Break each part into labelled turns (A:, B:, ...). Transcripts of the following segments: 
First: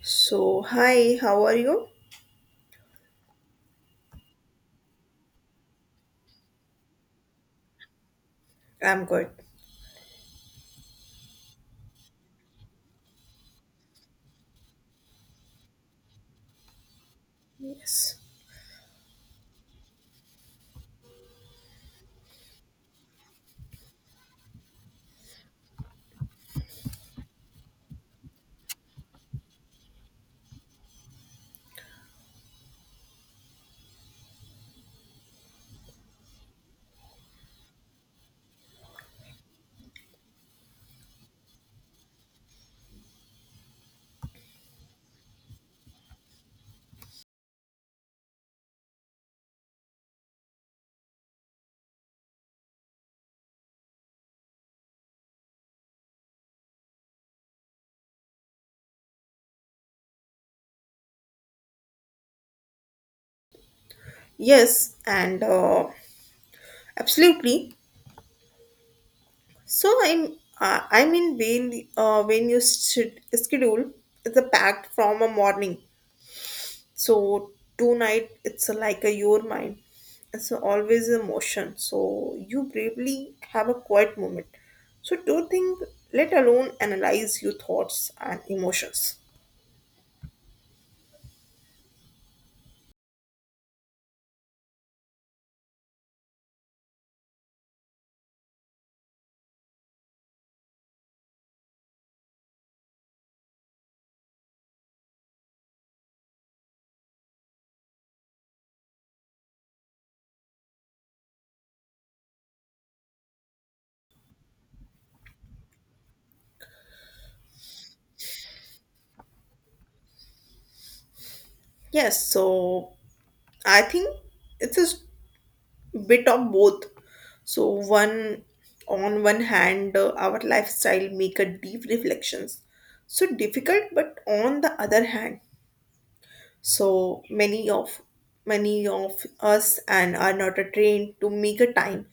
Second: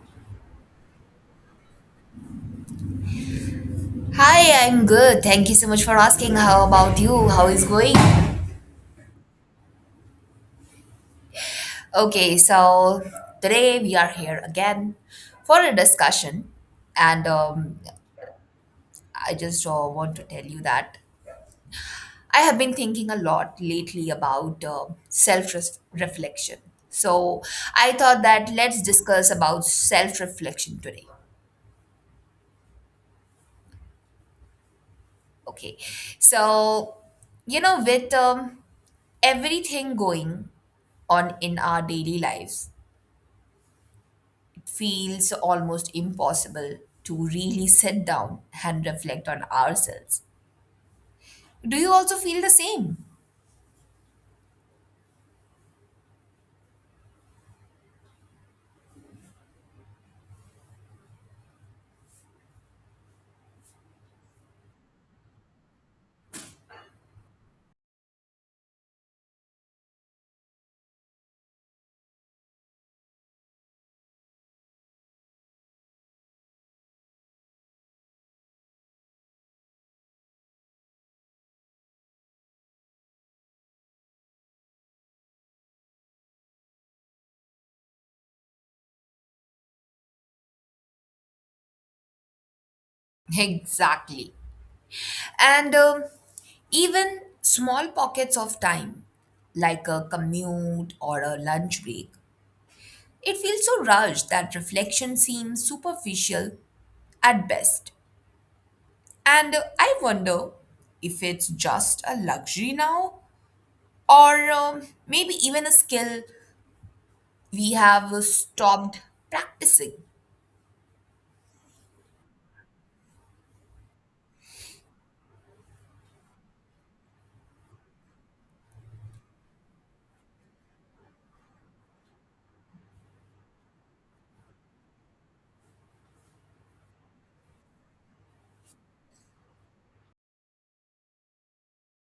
A: So, hi, how are you?
B: Hi, I'm good. Thank you so much for asking. How about you? How is going?
A: I'm good.
B: Okay. Today we are here again for a discussion, and
A: Yes.
B: I just want to tell you that I have been thinking a lot lately about self-reflection. So I thought that let's discuss about self-reflection today. Okay, so you know, with Everything going on in our daily lives feels almost impossible to really sit down and reflect on ourselves. Do you also feel the same?
A: Yes, and absolutely. So I'm I mean when you should schedule it's a packed from a morning. So tonight it's like a your mind. It's always a motion. So you bravely have a quiet moment. So don't think, let alone analyze your thoughts and emotions.
B: Exactly. And Even small pockets of time, like a commute or a lunch break, it feels so rushed that reflection seems superficial at best. And I wonder if it's just a luxury now, or maybe even a skill we have stopped practicing,
A: Yes, so I think it is bit of both, so one on one hand our lifestyle make a deep reflections so difficult, but on the other hand so many of us and are not trained to make a time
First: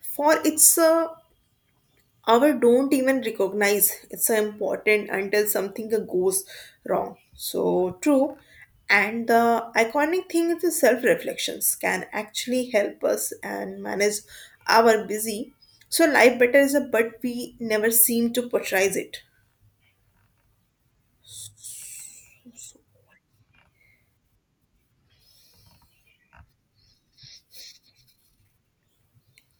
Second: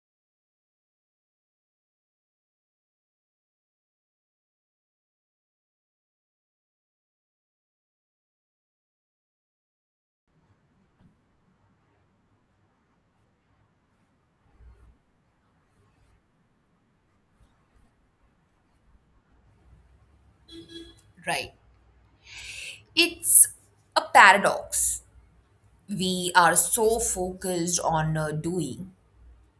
A: for it's, our don't even recognize it's so important until something goes wrong. So true, and the iconic thing is the self reflections can actually help us and manage our busy so life better is a but we never seem to portray it.
B: right? It's a paradox. We are so focused on doing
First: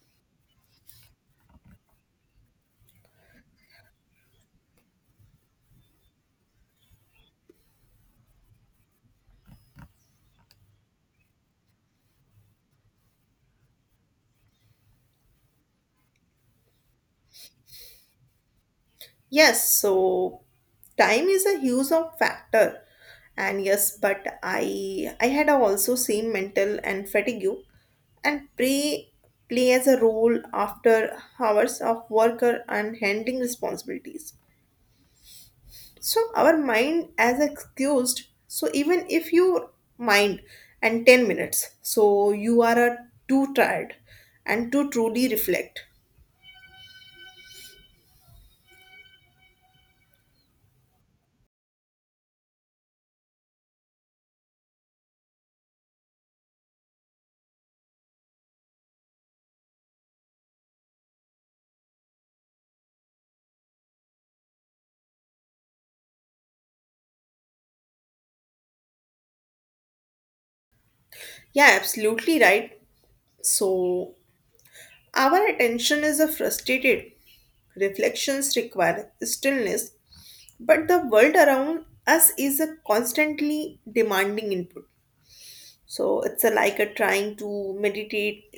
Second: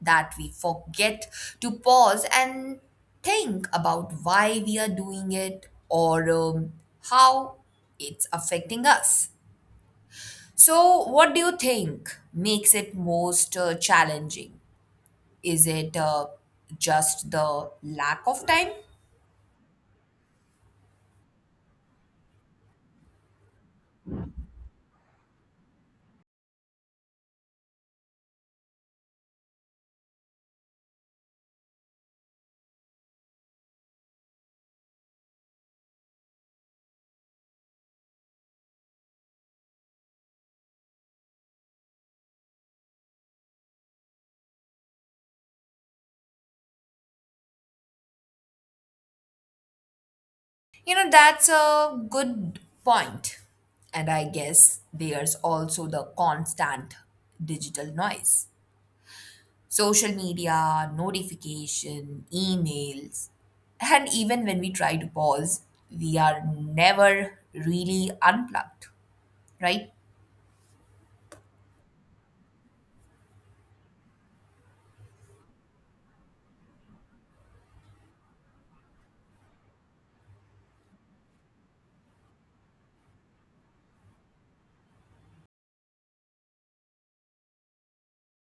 B: that we forget to pause and think about why we are doing it or how it's affecting us. So, what do you think makes it most challenging? Is it just the lack of time?
A: Yes, so time is a huge of factor. And yes, but I had also seen mental and fatigue and pre play as a role after hours of worker and handling responsibilities. So our mind as excused. So even if you mind and 10 minutes, so you are too tired and to truly reflect.
B: You know, that's a good point. And I guess there's also the constant digital noise. Social media, notification, emails. And even when we try to pause, we are never really unplugged, right?
A: Yeah, absolutely right. So our attention is a frustrated. Reflections require stillness, but the world around us is a constantly demanding input. So it's a, like a trying to meditate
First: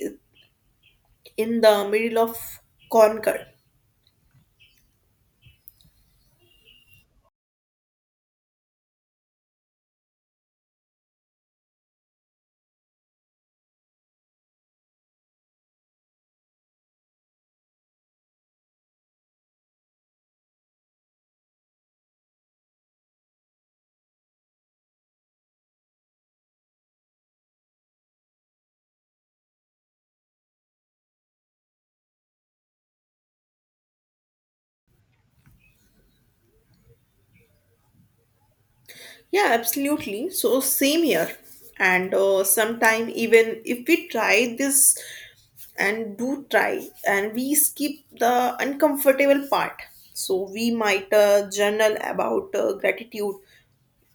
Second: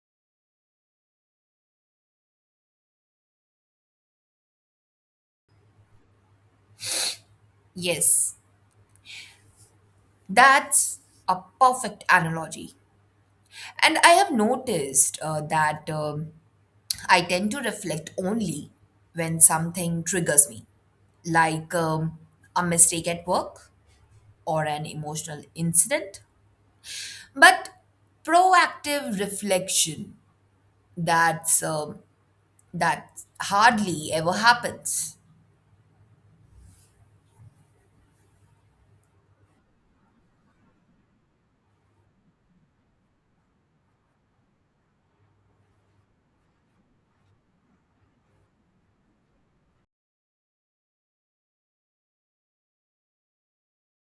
A: in the middle of concord.
B: Yes, that's a perfect analogy. And I have noticed that I tend to reflect only when something triggers me like a mistake at work or an emotional incident but proactive reflection that's um, that hardly ever happens.
A: Yeah, absolutely. So same here. And sometime even if we try this and do try and we skip the uncomfortable part. So we might journal about gratitude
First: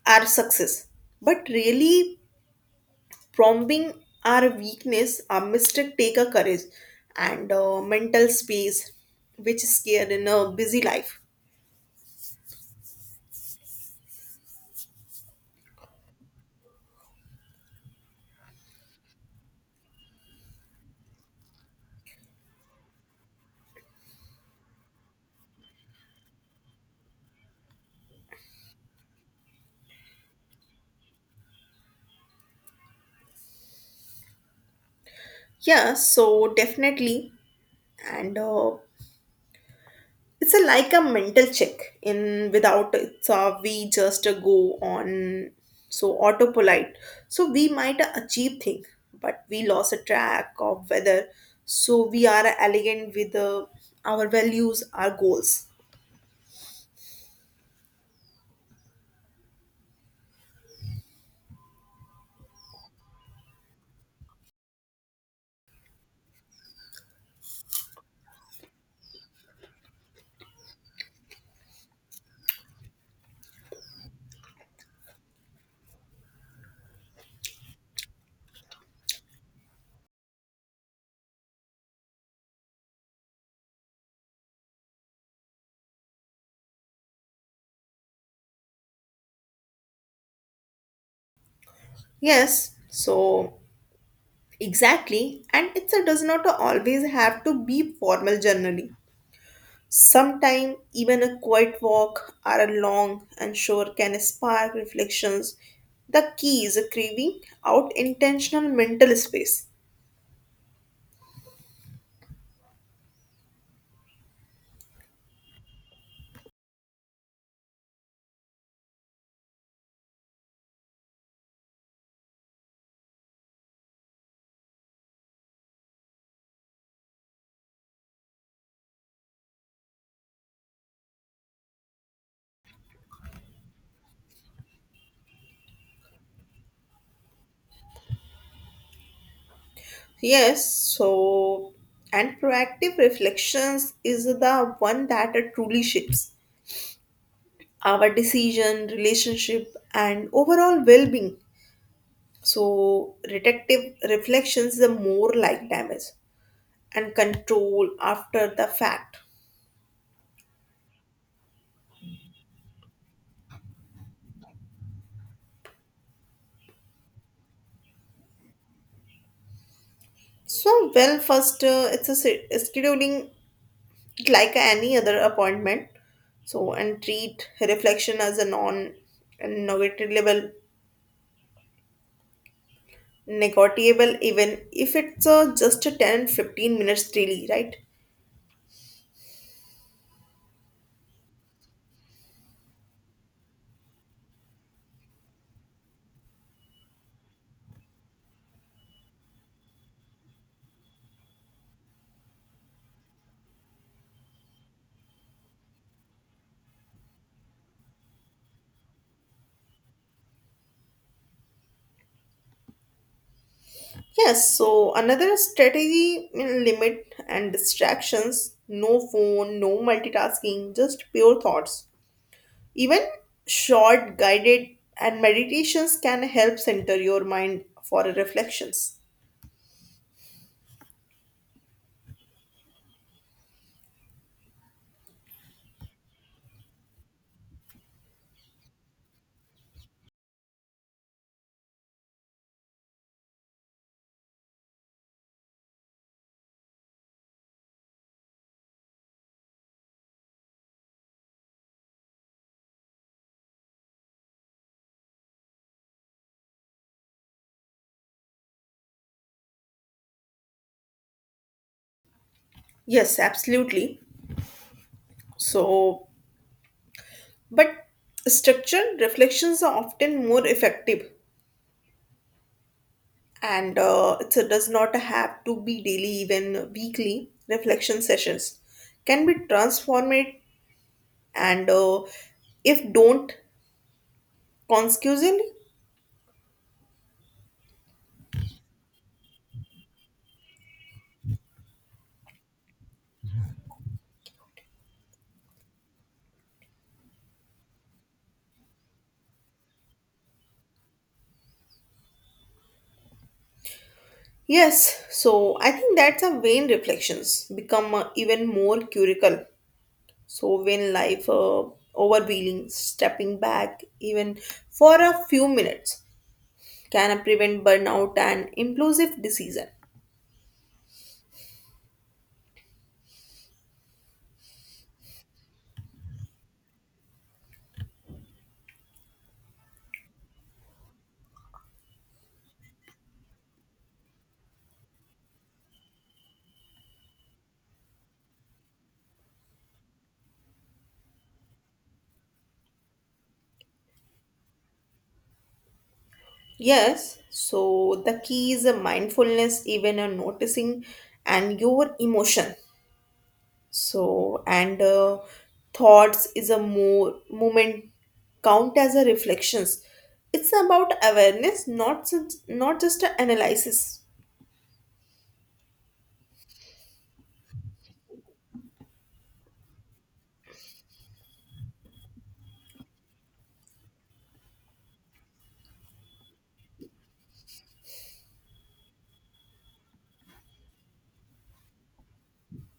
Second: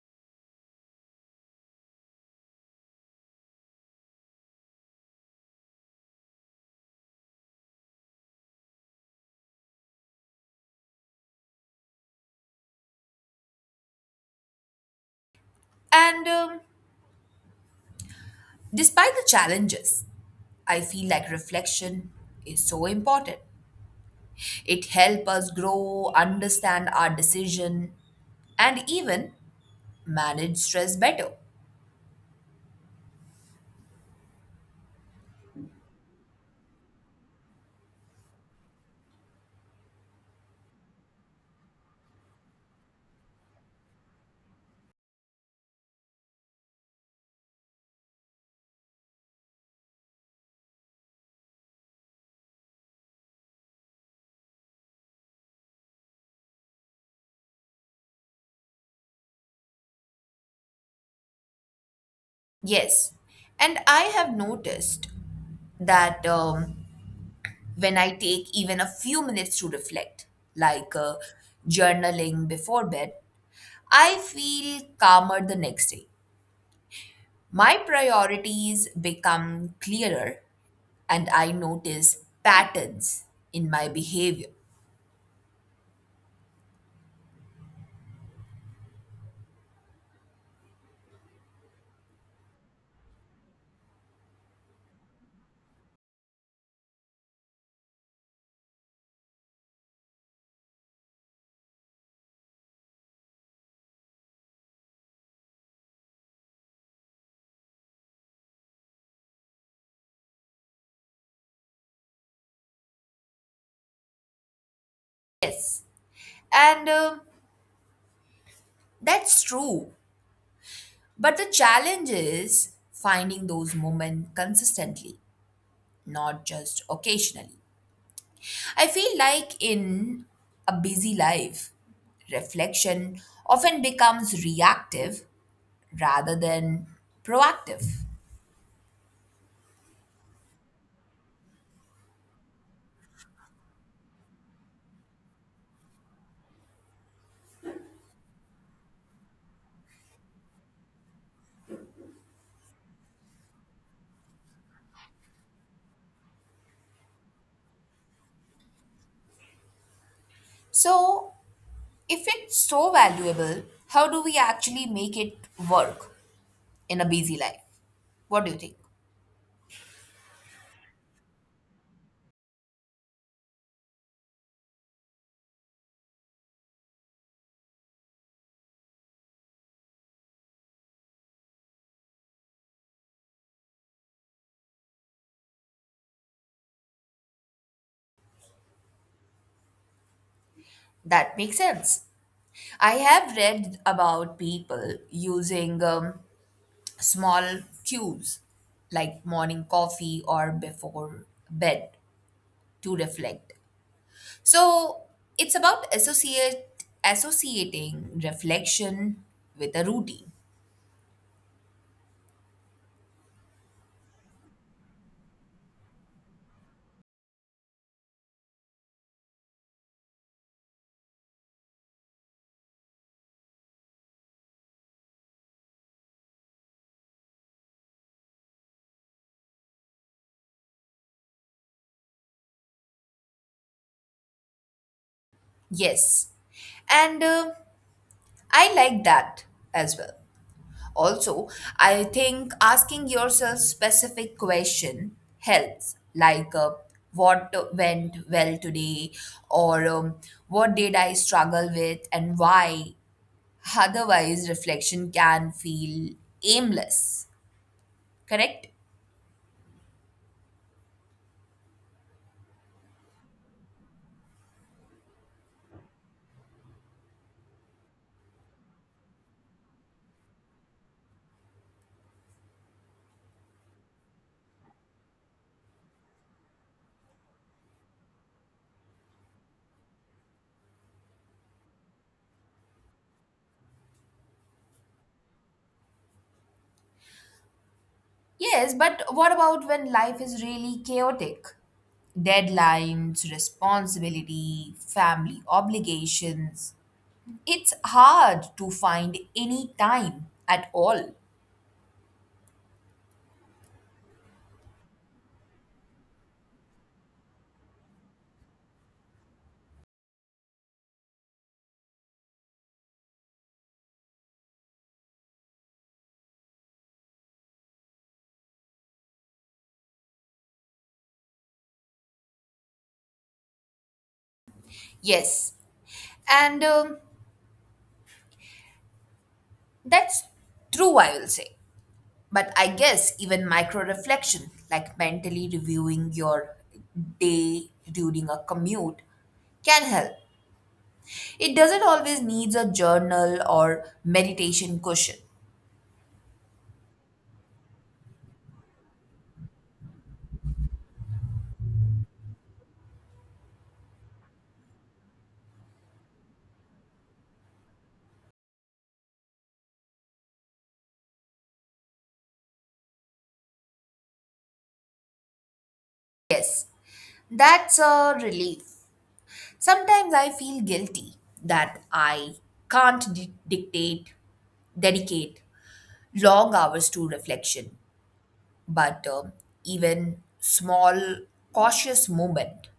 A: our success. But really, prompting our weakness, our mistake take a courage and mental space, which is scared in a busy life.
B: And despite the challenges, I feel like reflection is so important. It helps us grow, understand our decision, and even manage stress better.
A: Yeah, so definitely, and it's a, like a mental check. In without it's, we just go on so autopolite. So we might achieve thing, but we lost a track of whether so we are elegant with our values, our goals.
B: Yes, and I have noticed that when I take even a few minutes to reflect, like journaling before bed, I feel calmer the next day. My priorities become clearer and I notice patterns in my behavior.
A: Yes, so exactly, and it's a does not always have to be formal journaling. Sometimes even a quiet walk or a long and sure can spark reflections. The key is craving out intentional mental space.
B: Yes, and that's true. But the challenge is finding those moments consistently, not just occasionally. I feel like in a busy life, reflection often becomes reactive rather than proactive.
A: Yes, so and proactive reflections is the one that truly shapes our decision, relationship, and overall well-being. So detective reflections the more like damage and control after the fact.
B: So, if it's so valuable, how do we actually make it work in a busy life? What do you think?
A: So well, first it's a scheduling it like any other appointment. So and treat reflection as a non and negotiable even if it's just a 10, 15 minutes daily, right.
B: That makes sense. I have read about people using small cues like morning coffee or before bed to reflect. So it's about associate associating reflection with a routine.
A: Yes, so another strategy in limit and distractions, no phone, no multitasking, just pure thoughts. Even short guided and meditations can help center your mind for reflections.
B: Yes, and I like that as well. Also, I think asking yourself specific question helps, like what went well today, or what did I struggle with, and why. Otherwise, reflection can feel aimless. Correct?
A: Yes, absolutely. So, but structured reflections are often more effective, and it does not have to be daily, even weekly. Reflection sessions can be transformed, and if don't consecutively.
B: Yes, but what about when life is really chaotic? Deadlines, responsibility, family obligations. It's hard to find any time at all.
A: Yes. So I think that's a vain reflections become even more curical. So when life overwhelming, stepping back even for a few minutes can prevent burnout and impulsive decision.
B: Yes, and that's true, I will say. But I guess even micro reflection, like mentally reviewing your day during a commute, can help. It doesn't always needs a journal or meditation cushion.
A: Yes, so the key is a mindfulness, even a noticing and your emotion. So and thoughts is a more moment count as a reflections. It's about awareness, not just a analysis.
B: That's a relief. Sometimes I feel guilty that I can't di- dictate, dedicate long hours to reflection. But even small, cautious moment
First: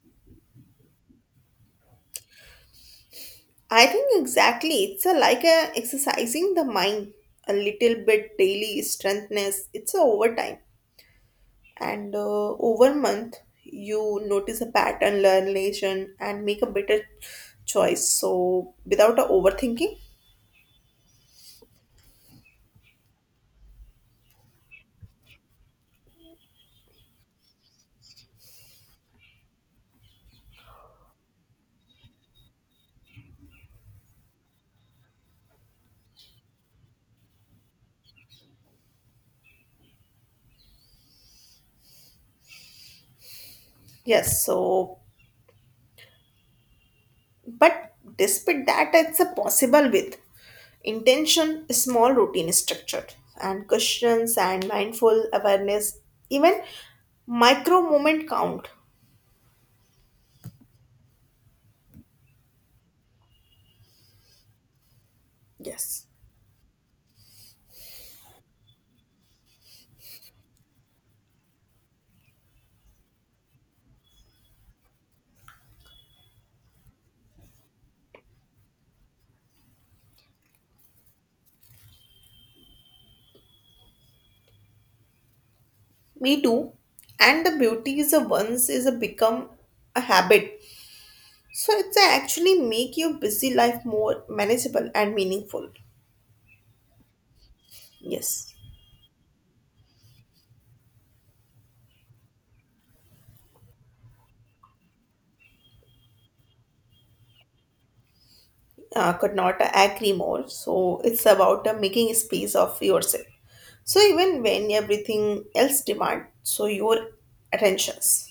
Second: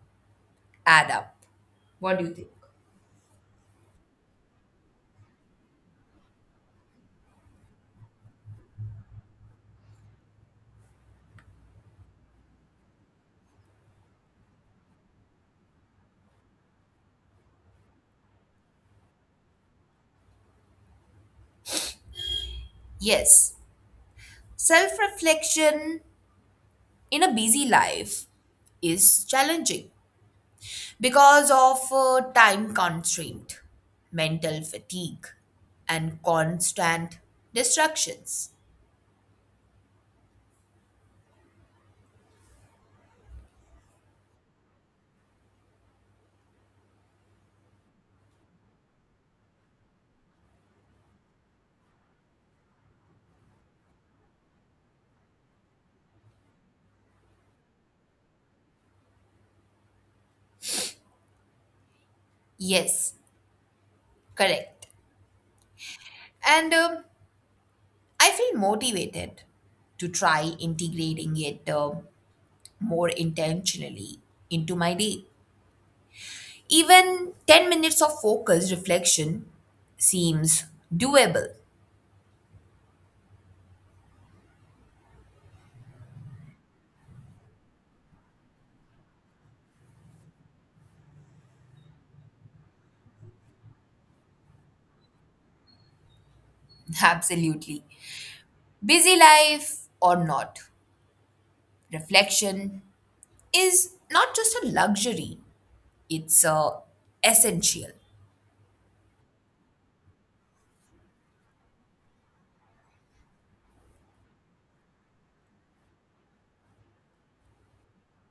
B: add up. What do you think?
A: I think exactly. It's a, like a exercising the mind a little bit daily strengthness. It's a over time, and over month you notice a pattern, learn relation, and make a better choice. So without a overthinking,
B: Yes, self reflection in a busy life is challenging because of time constraint, mental fatigue, and constant distractions.
A: yes. So but despite that, it's a possible with intention, small routine structure, and questions and mindful awareness. Even micro moment count.
B: Yes, correct.
A: Yes.
B: And I feel motivated to try integrating it more intentionally into my day. Even 10 minutes of focused reflection seems doable.
A: Me too. And the beauty is a once is a become a habit. So it's a actually make your busy life more manageable and meaningful.
B: Absolutely.
A: Yes,
B: Busy life or not, reflection is not just a luxury, it's essential.
A: could not agree more. So it's about making space of yourself. So even when everything else demand, so your attentions.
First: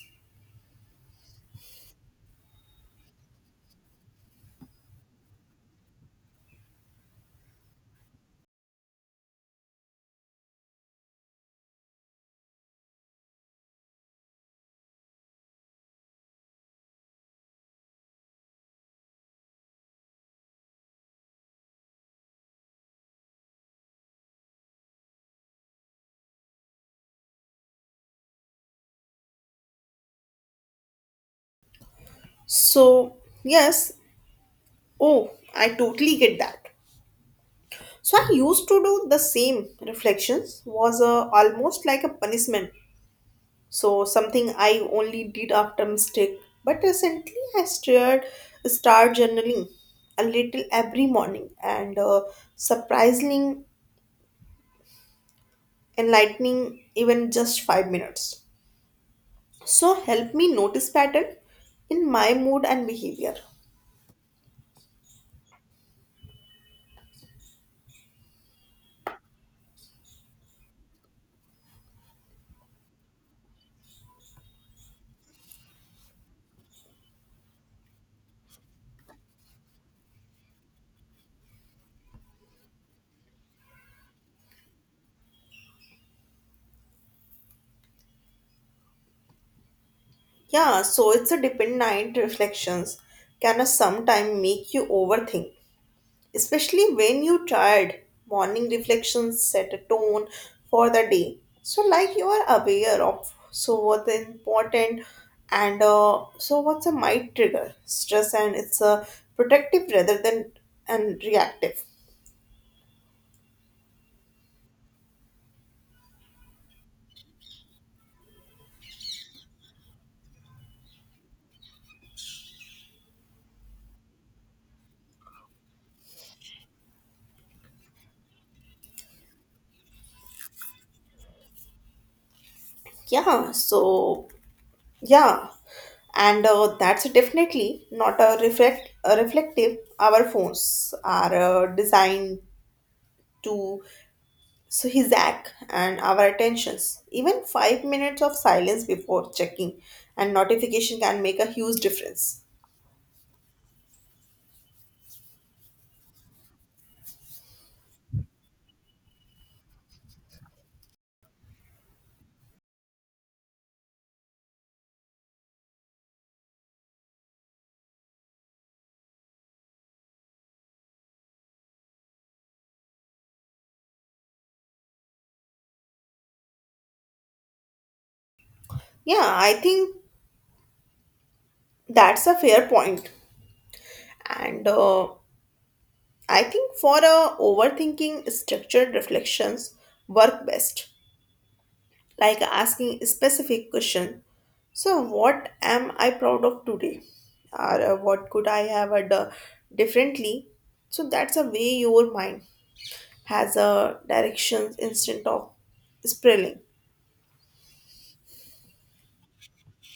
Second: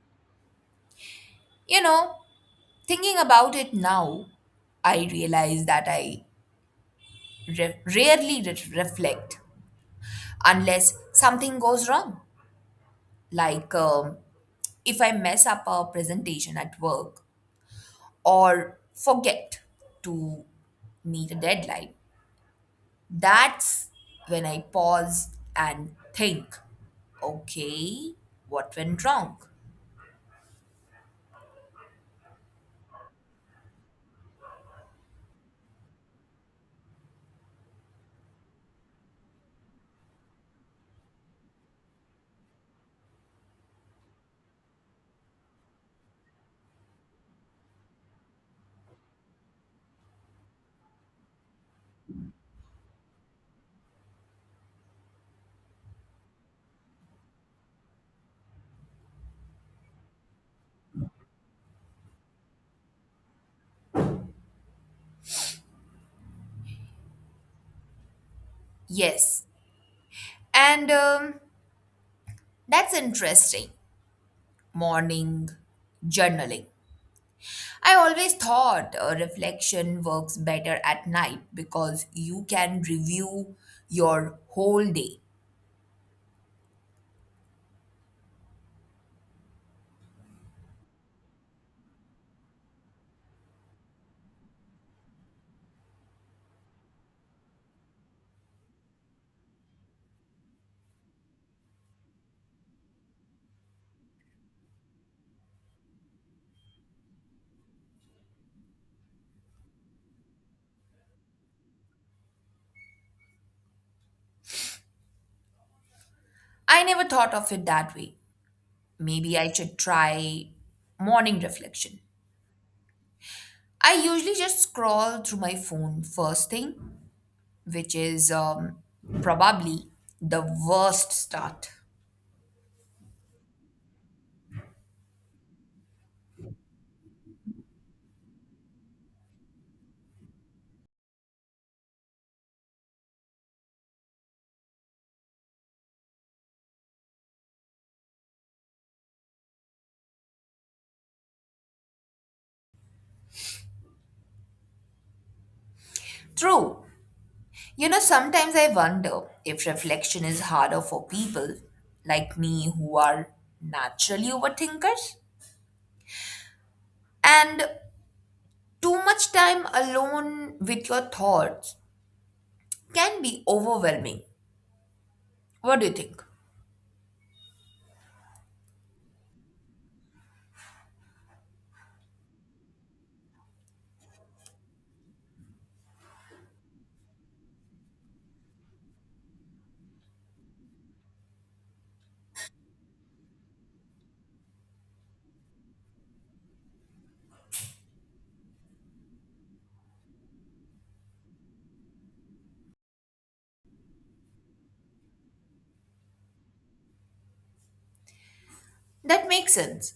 B: You know, thinking about it now, I realize that I rarely reflect unless something goes wrong. Like if I mess up a presentation at work or forget to meet a deadline, that's when I pause and think, okay, what went wrong?
A: So yes, oh, I totally get that. So I used to do the same reflections was almost like a punishment. So something I only did after mistake. But recently I start journaling a little every morning, and surprisingly enlightening even just 5 minutes. So help me notice pattern in my mood and behavior.
B: Yes. And that's interesting. Morning journaling. I always thought reflection works better at night because you can review your whole day.
A: Yeah, so it's a dependent reflections can sometimes make you overthink, especially when you're tired. Morning reflections set a tone for the day. So, like you are aware of so what the important, and so what's a might trigger stress and it's a protective rather than and reactive.
B: I never thought of it that way. Maybe I should try morning reflection. I usually just scroll through my phone first thing, which is probably the worst start.
A: Yeah. Yeah, and that's definitely not a reflective. Our phones are designed to so his act and our attentions, even 5 minutes of silence before checking and notification can make a huge difference.
B: True. You know, sometimes I wonder if reflection is harder for people like me who are naturally overthinkers. And too much time alone with your thoughts can be overwhelming. What do you think?
A: Yeah, I think that's a fair point. And I think for overthinking, structured reflections work best, like asking a specific question. So, what am I proud of today? Or what could I have done differently? So, that's a way your mind has a direction instead of sprilling.
B: That makes sense.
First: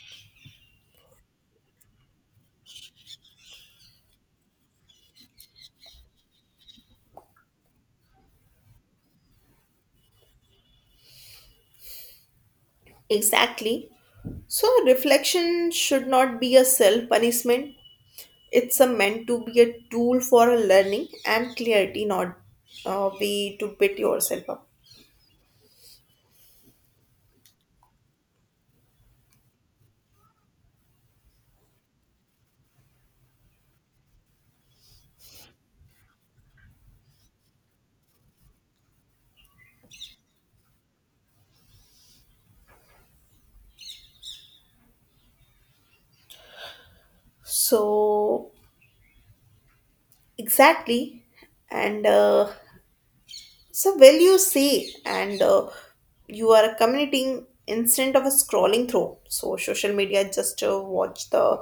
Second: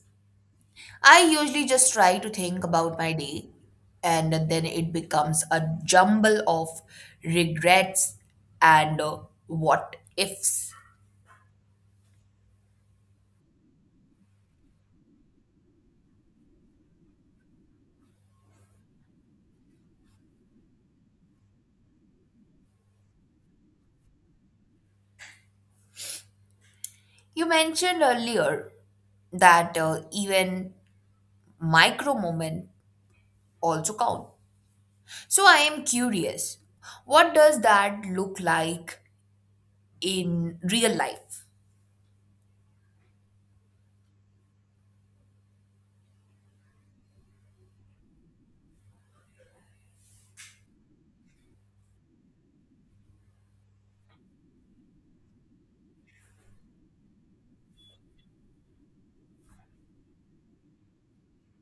B: I usually just try to think about my day, and then it becomes a jumble of regrets and what ifs.
A: Exactly. So reflection should not be a self punishment. It's a meant to be a tool for a learning and clarity, not a way to beat yourself up.
B: You mentioned earlier that even micro moment also count. So I am curious, what does that look like in real life?
A: So exactly, and so, well, you say, and you are communicating instead of scrolling through. So, social media just watch the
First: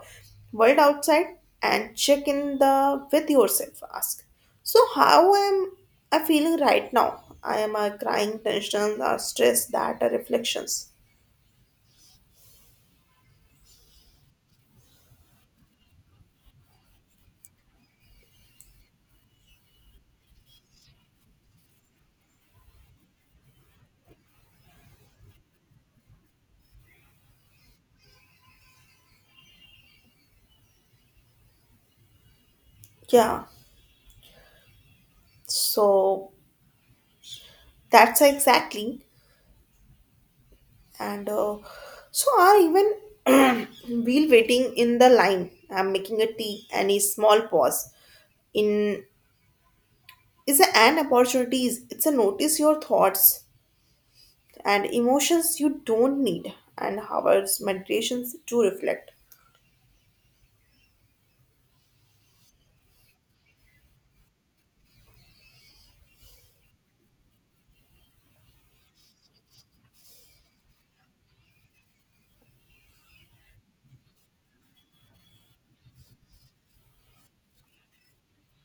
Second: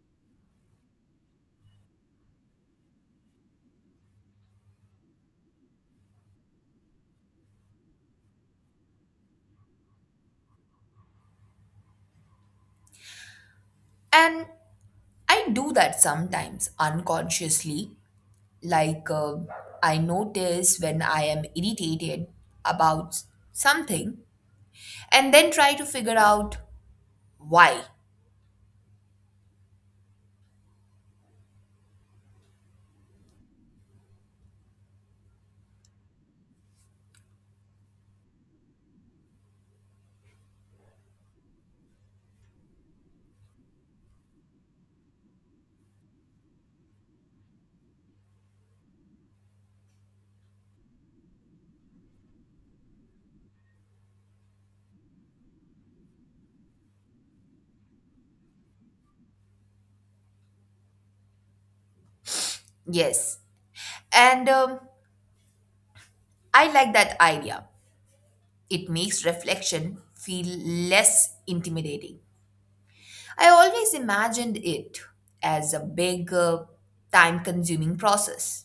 A: world outside and check in the with yourself. Ask. So, how am I feeling right now? I am crying, tension, or stress. That are reflections.
B: And I do that sometimes unconsciously. Like, I notice when I am irritated about something and then try to figure out why.
A: Yeah. So that's exactly. And so are even wheel waiting in the line. I'm making a tea. Any small pause in is an opportunities it's a notice your thoughts and emotions, you don't need and hours meditations to reflect.
B: Yes. And I like that idea. It makes reflection feel less intimidating. I always imagined it as a big, time consuming process.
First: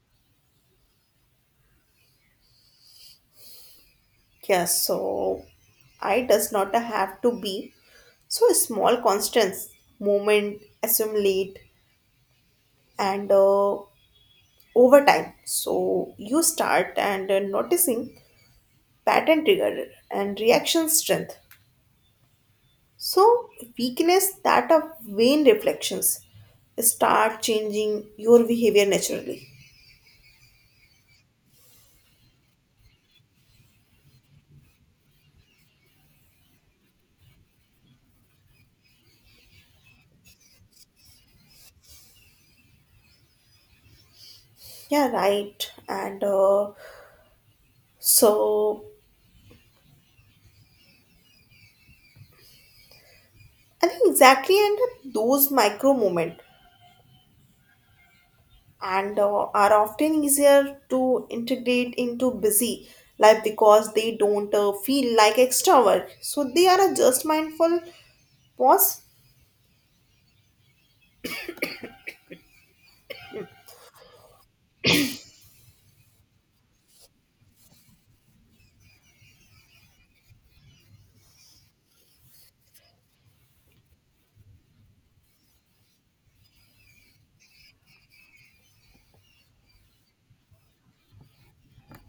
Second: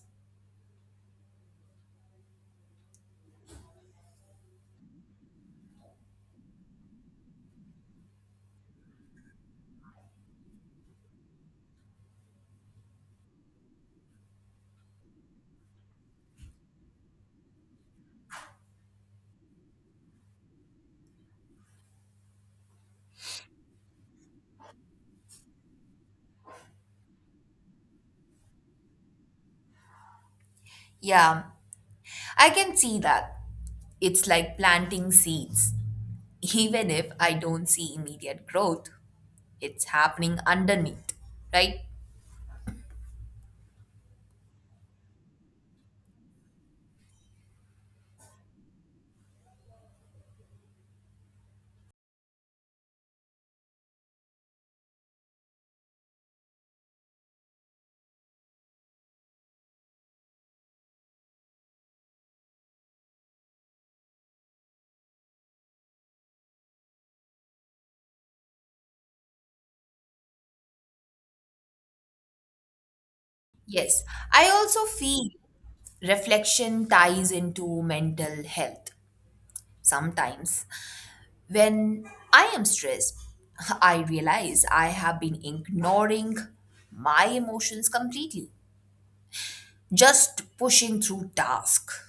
A: Yes, so I does not have to be so small constants moment assimilate, and over time so you start and noticing pattern trigger and reaction strength. So, weakness that of vain reflections start changing your behavior naturally.
B: Yeah, I can see that. It's like planting seeds, even if I don't see immediate growth, it's happening underneath, right?
A: Yeah, right. And so, I think exactly, and those micro moment and are often easier to integrate into busy life because they don't feel like extra work. So, they are a just mindful pause.
B: Yes. I also feel reflection ties into mental health sometimes. When I am stressed, I realize I have been ignoring my emotions completely, just pushing through tasks.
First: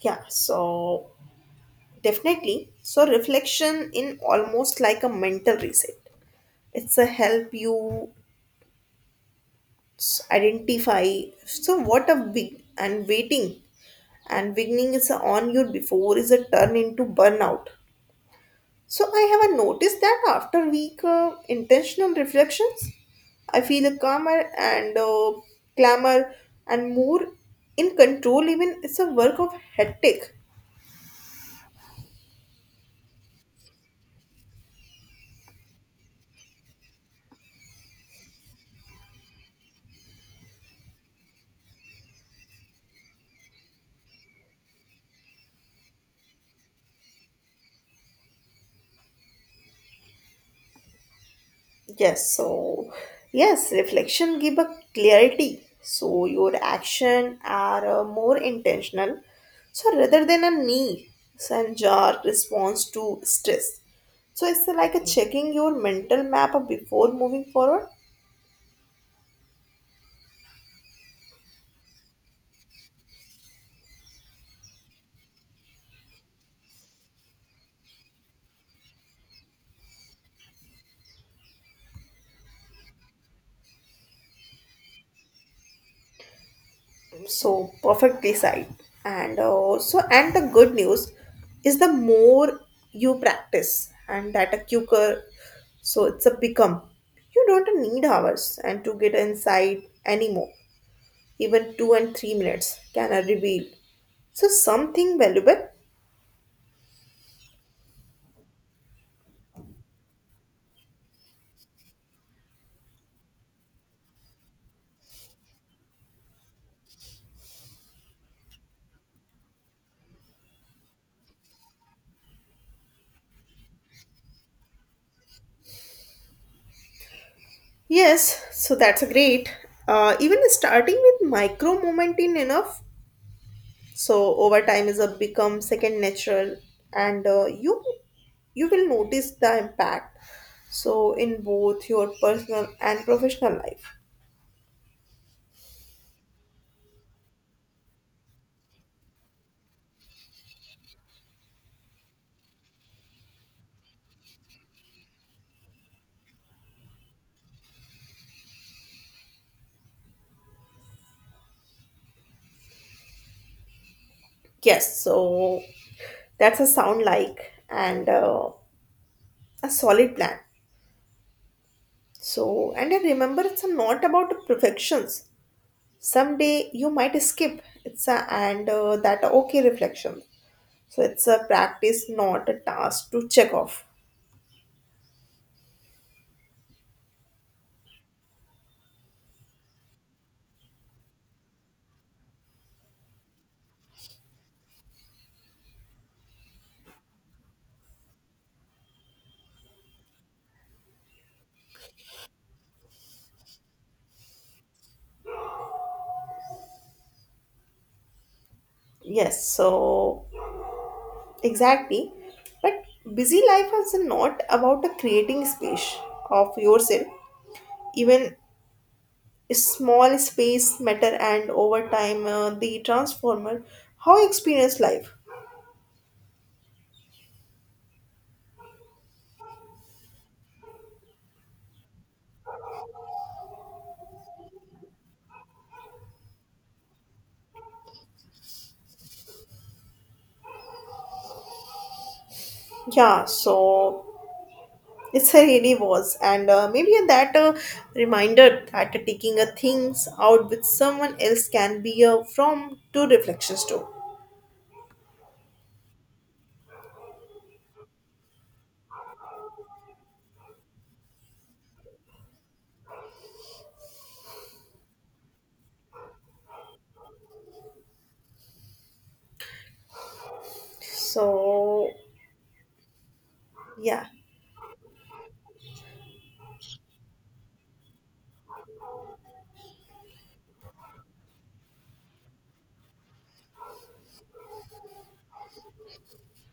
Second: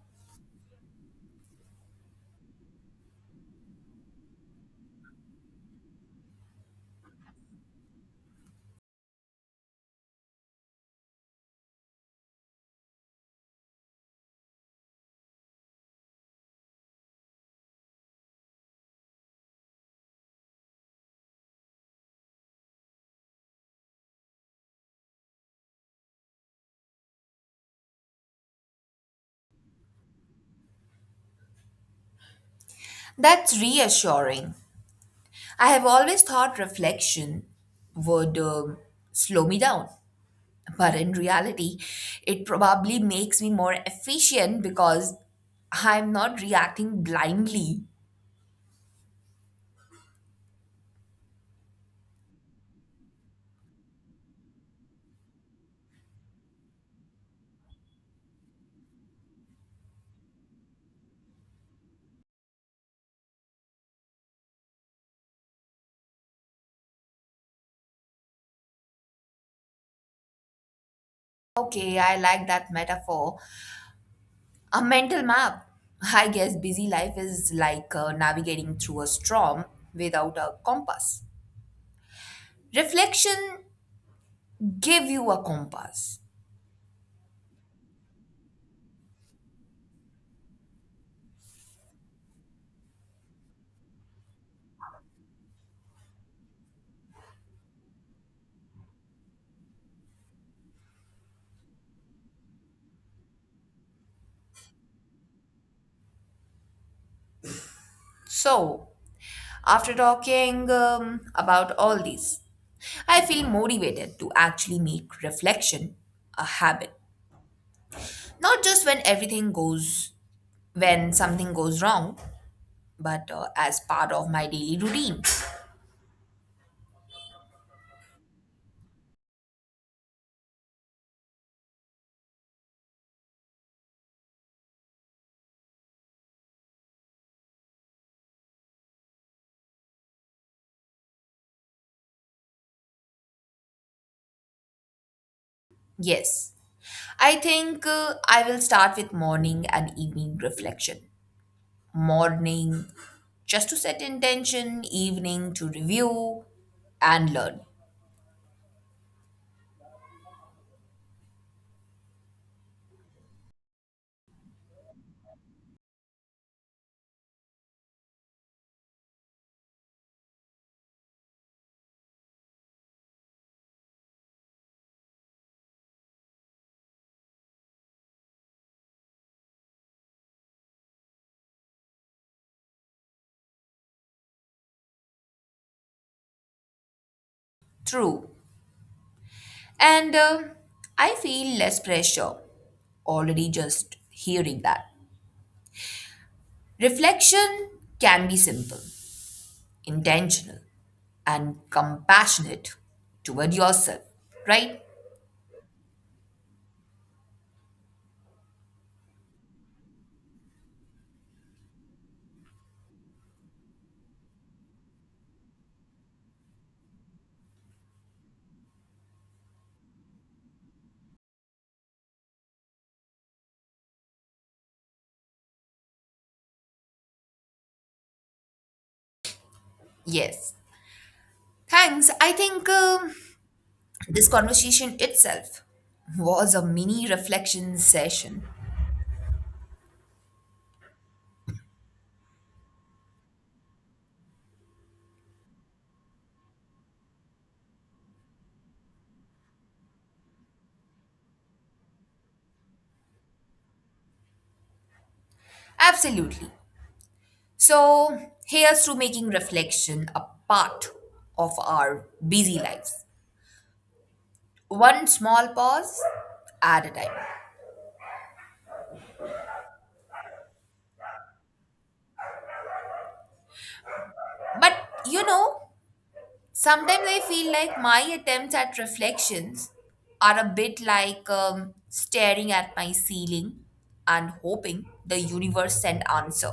A: Yeah, so definitely. So, reflection in almost like a mental reset it's a help you identify so what a big and waiting and beginning is a on you before is a turn into burnout. So I have a noticed that after week intentional reflections I feel a calmer and clamor and more in control even it's a work of hectic.
B: That's reassuring. I have always thought reflection would slow me down. But in reality, it probably makes me more efficient because I'm not reacting blindly.
A: Yes, reflection give a clarity. So your action are more intentional. So rather than a knee so, and sanjar response to stress. So it's like a checking your mental map before moving forward.
B: Okay, I like that metaphor. A mental map. I guess busy life is like navigating through a storm without a compass. Reflection give you a compass.
A: So perfectly side. And so and the good news is the more you practice and that a quicker so it's a become. You don't need hours and to get inside anymore. Even 2 and 3 minutes can I reveal. So something valuable?
B: So, after talking about all these, I feel motivated to actually make reflection a habit. Not just when everything goes when something goes wrong, but as part of my daily routine.
A: Yes, so that's a great. Even starting with micro moment in enough. So over time is a become second natural, and you will notice the impact. So in both your personal and professional life.
B: Yes, I think I will start with morning and evening reflection. Morning, just to set intention, evening, to review and learn.
A: Yes, so that's a sound like and a solid plan. So and I remember it's not about perfections, someday you might skip it's a, and that okay reflection so it's a practice not a task to check off.
B: True. And I feel less pressure already just hearing that. Reflection can be simple, intentional, and compassionate toward yourself, right?
A: Yes, so exactly, but busy life is not about a creating space of yourself, even small space matter and over time the transformer how you experience life.
B: Yes. Thanks. I think this conversation itself was a mini reflection session.
A: Yeah, so it really was, and maybe that reminder that taking a things out with someone else can be a from to reflections too.
B: Absolutely. So, here's to making reflection a part of our busy lives. One small pause at a time.
A: So, yeah,
B: But you know, sometimes I feel like my attempts at reflections are a bit like staring at my ceiling and hoping the universe send answer.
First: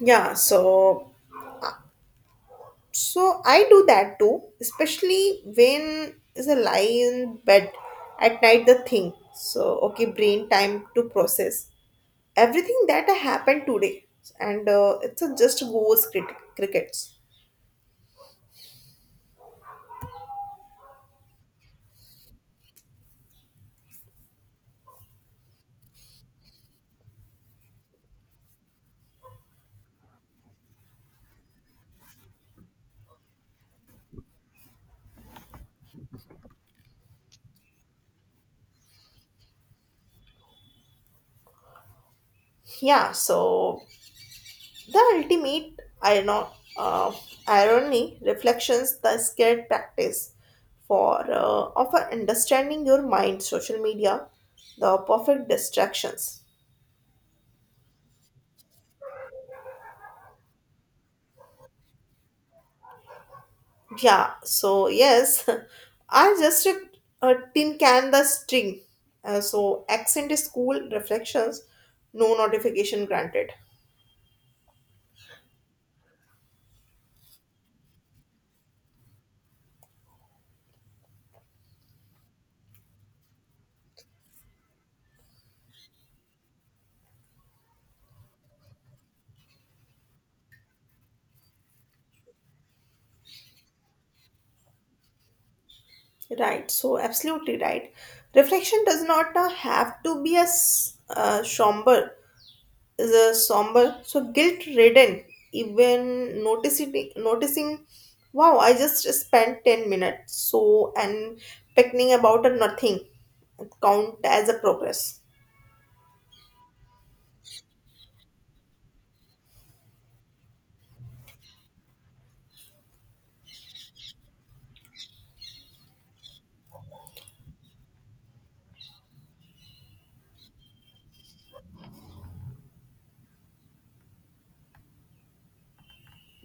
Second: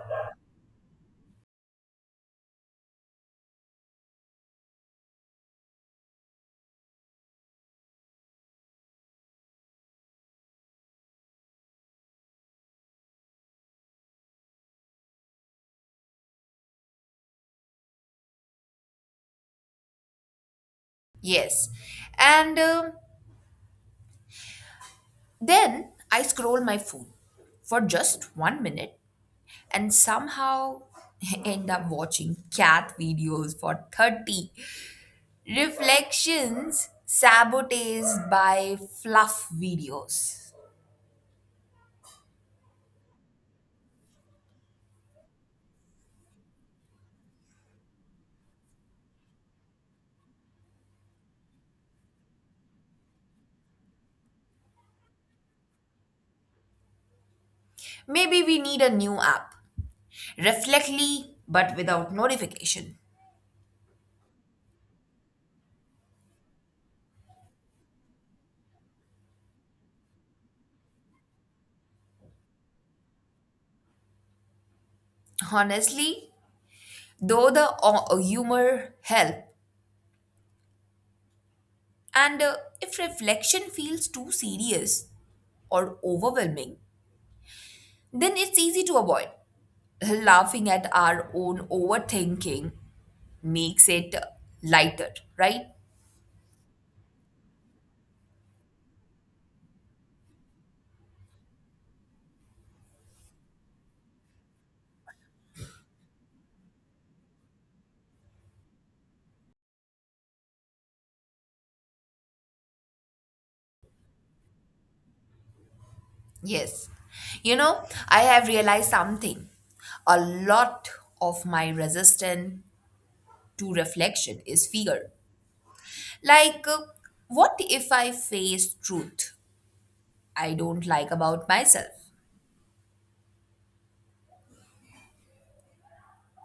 A: yeah. So I do that too, especially when is a lie in bed at night. The thing. So okay, brain time to process everything that happened today, and it's a just goes crickets.
B: Yes. And Then I scroll my phone for just 1 minute and somehow end up watching cat videos for 30. Reflections sabotaged by fluff videos.
A: Yeah. So the ultimate uh, irony reflections the scared practice for of understanding your mind, social media, the perfect distractions.
B: Maybe we need a new app. Reflectly, but without notification.
A: Yeah, so yes, I just a tin can the string. So accent is cool, reflections, no notification granted.
B: Honestly, though the humor help, and if reflection feels too serious or overwhelming, then it's easy to avoid. Laughing at our own overthinking makes it lighter, right?
A: Right, so absolutely right. Reflection does not have to be a somber is a somber so guilt ridden, even noticing, wow I just spent 10 minutes so and picking about a nothing count as a progress.
B: Yes. You know, I have realized something. A lot of my resistance to reflection is fear. Like, what if I face truth I don't like about myself?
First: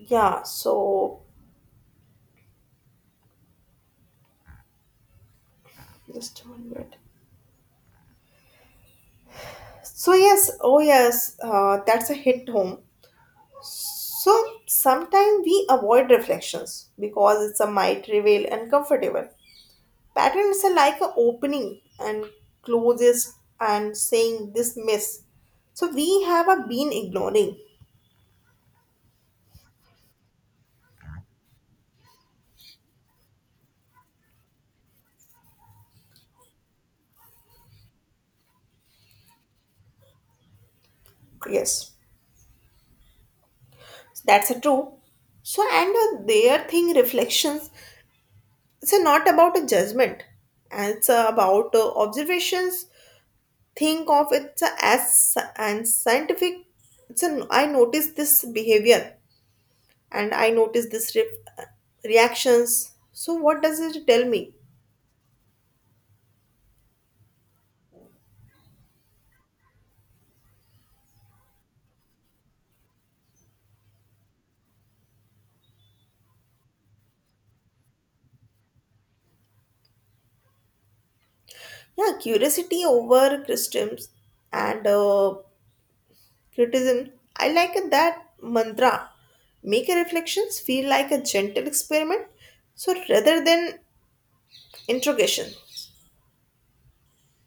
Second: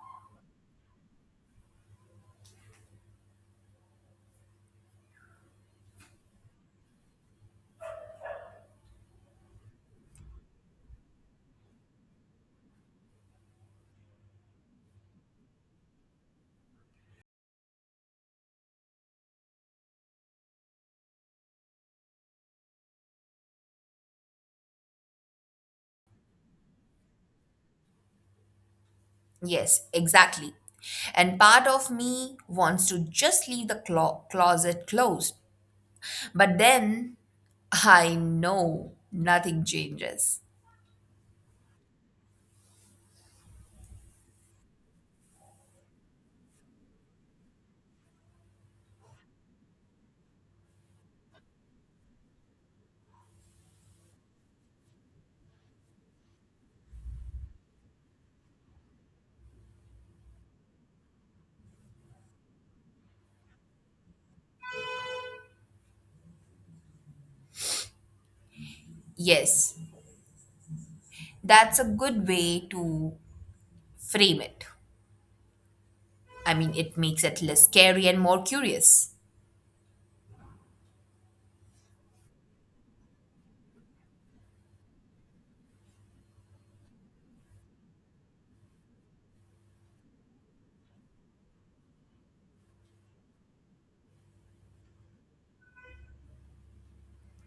A: Yeah, so just 1 minute, so yes, oh yes, that's a hit home so sometimes we avoid reflections because it's a might reveal uncomfortable patterns are like a opening and closes and saying this mess. So we have a been ignoring.
B: Yes, exactly. And part of me wants to just leave the closet closed. But then I know nothing changes.
A: Yes, that's a true. So and their thing reflections. It's a not about a judgment. And it's about observations. Think of it as and scientific. It's a I noticed this behavior and I noticed this reactions. So what does it tell me?
B: Yes, that's a good way to frame it. I mean, it makes it less scary and more curious.
A: Yeah, curiosity over criticisms and criticism. I like that mantra. Make your reflections feel like a gentle experiment, so rather than interrogation.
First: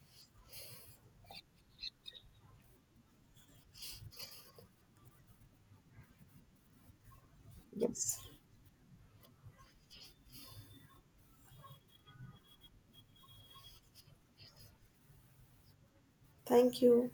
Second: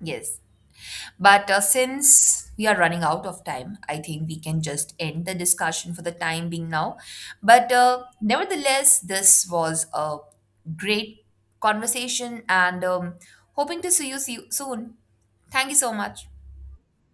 B: Yes. But since we are running out of time, I think we can just end the discussion for the time being now. But
A: Yes,
B: nevertheless, this was a great conversation and hoping to see you soon. Thank you so much.
A: thank you.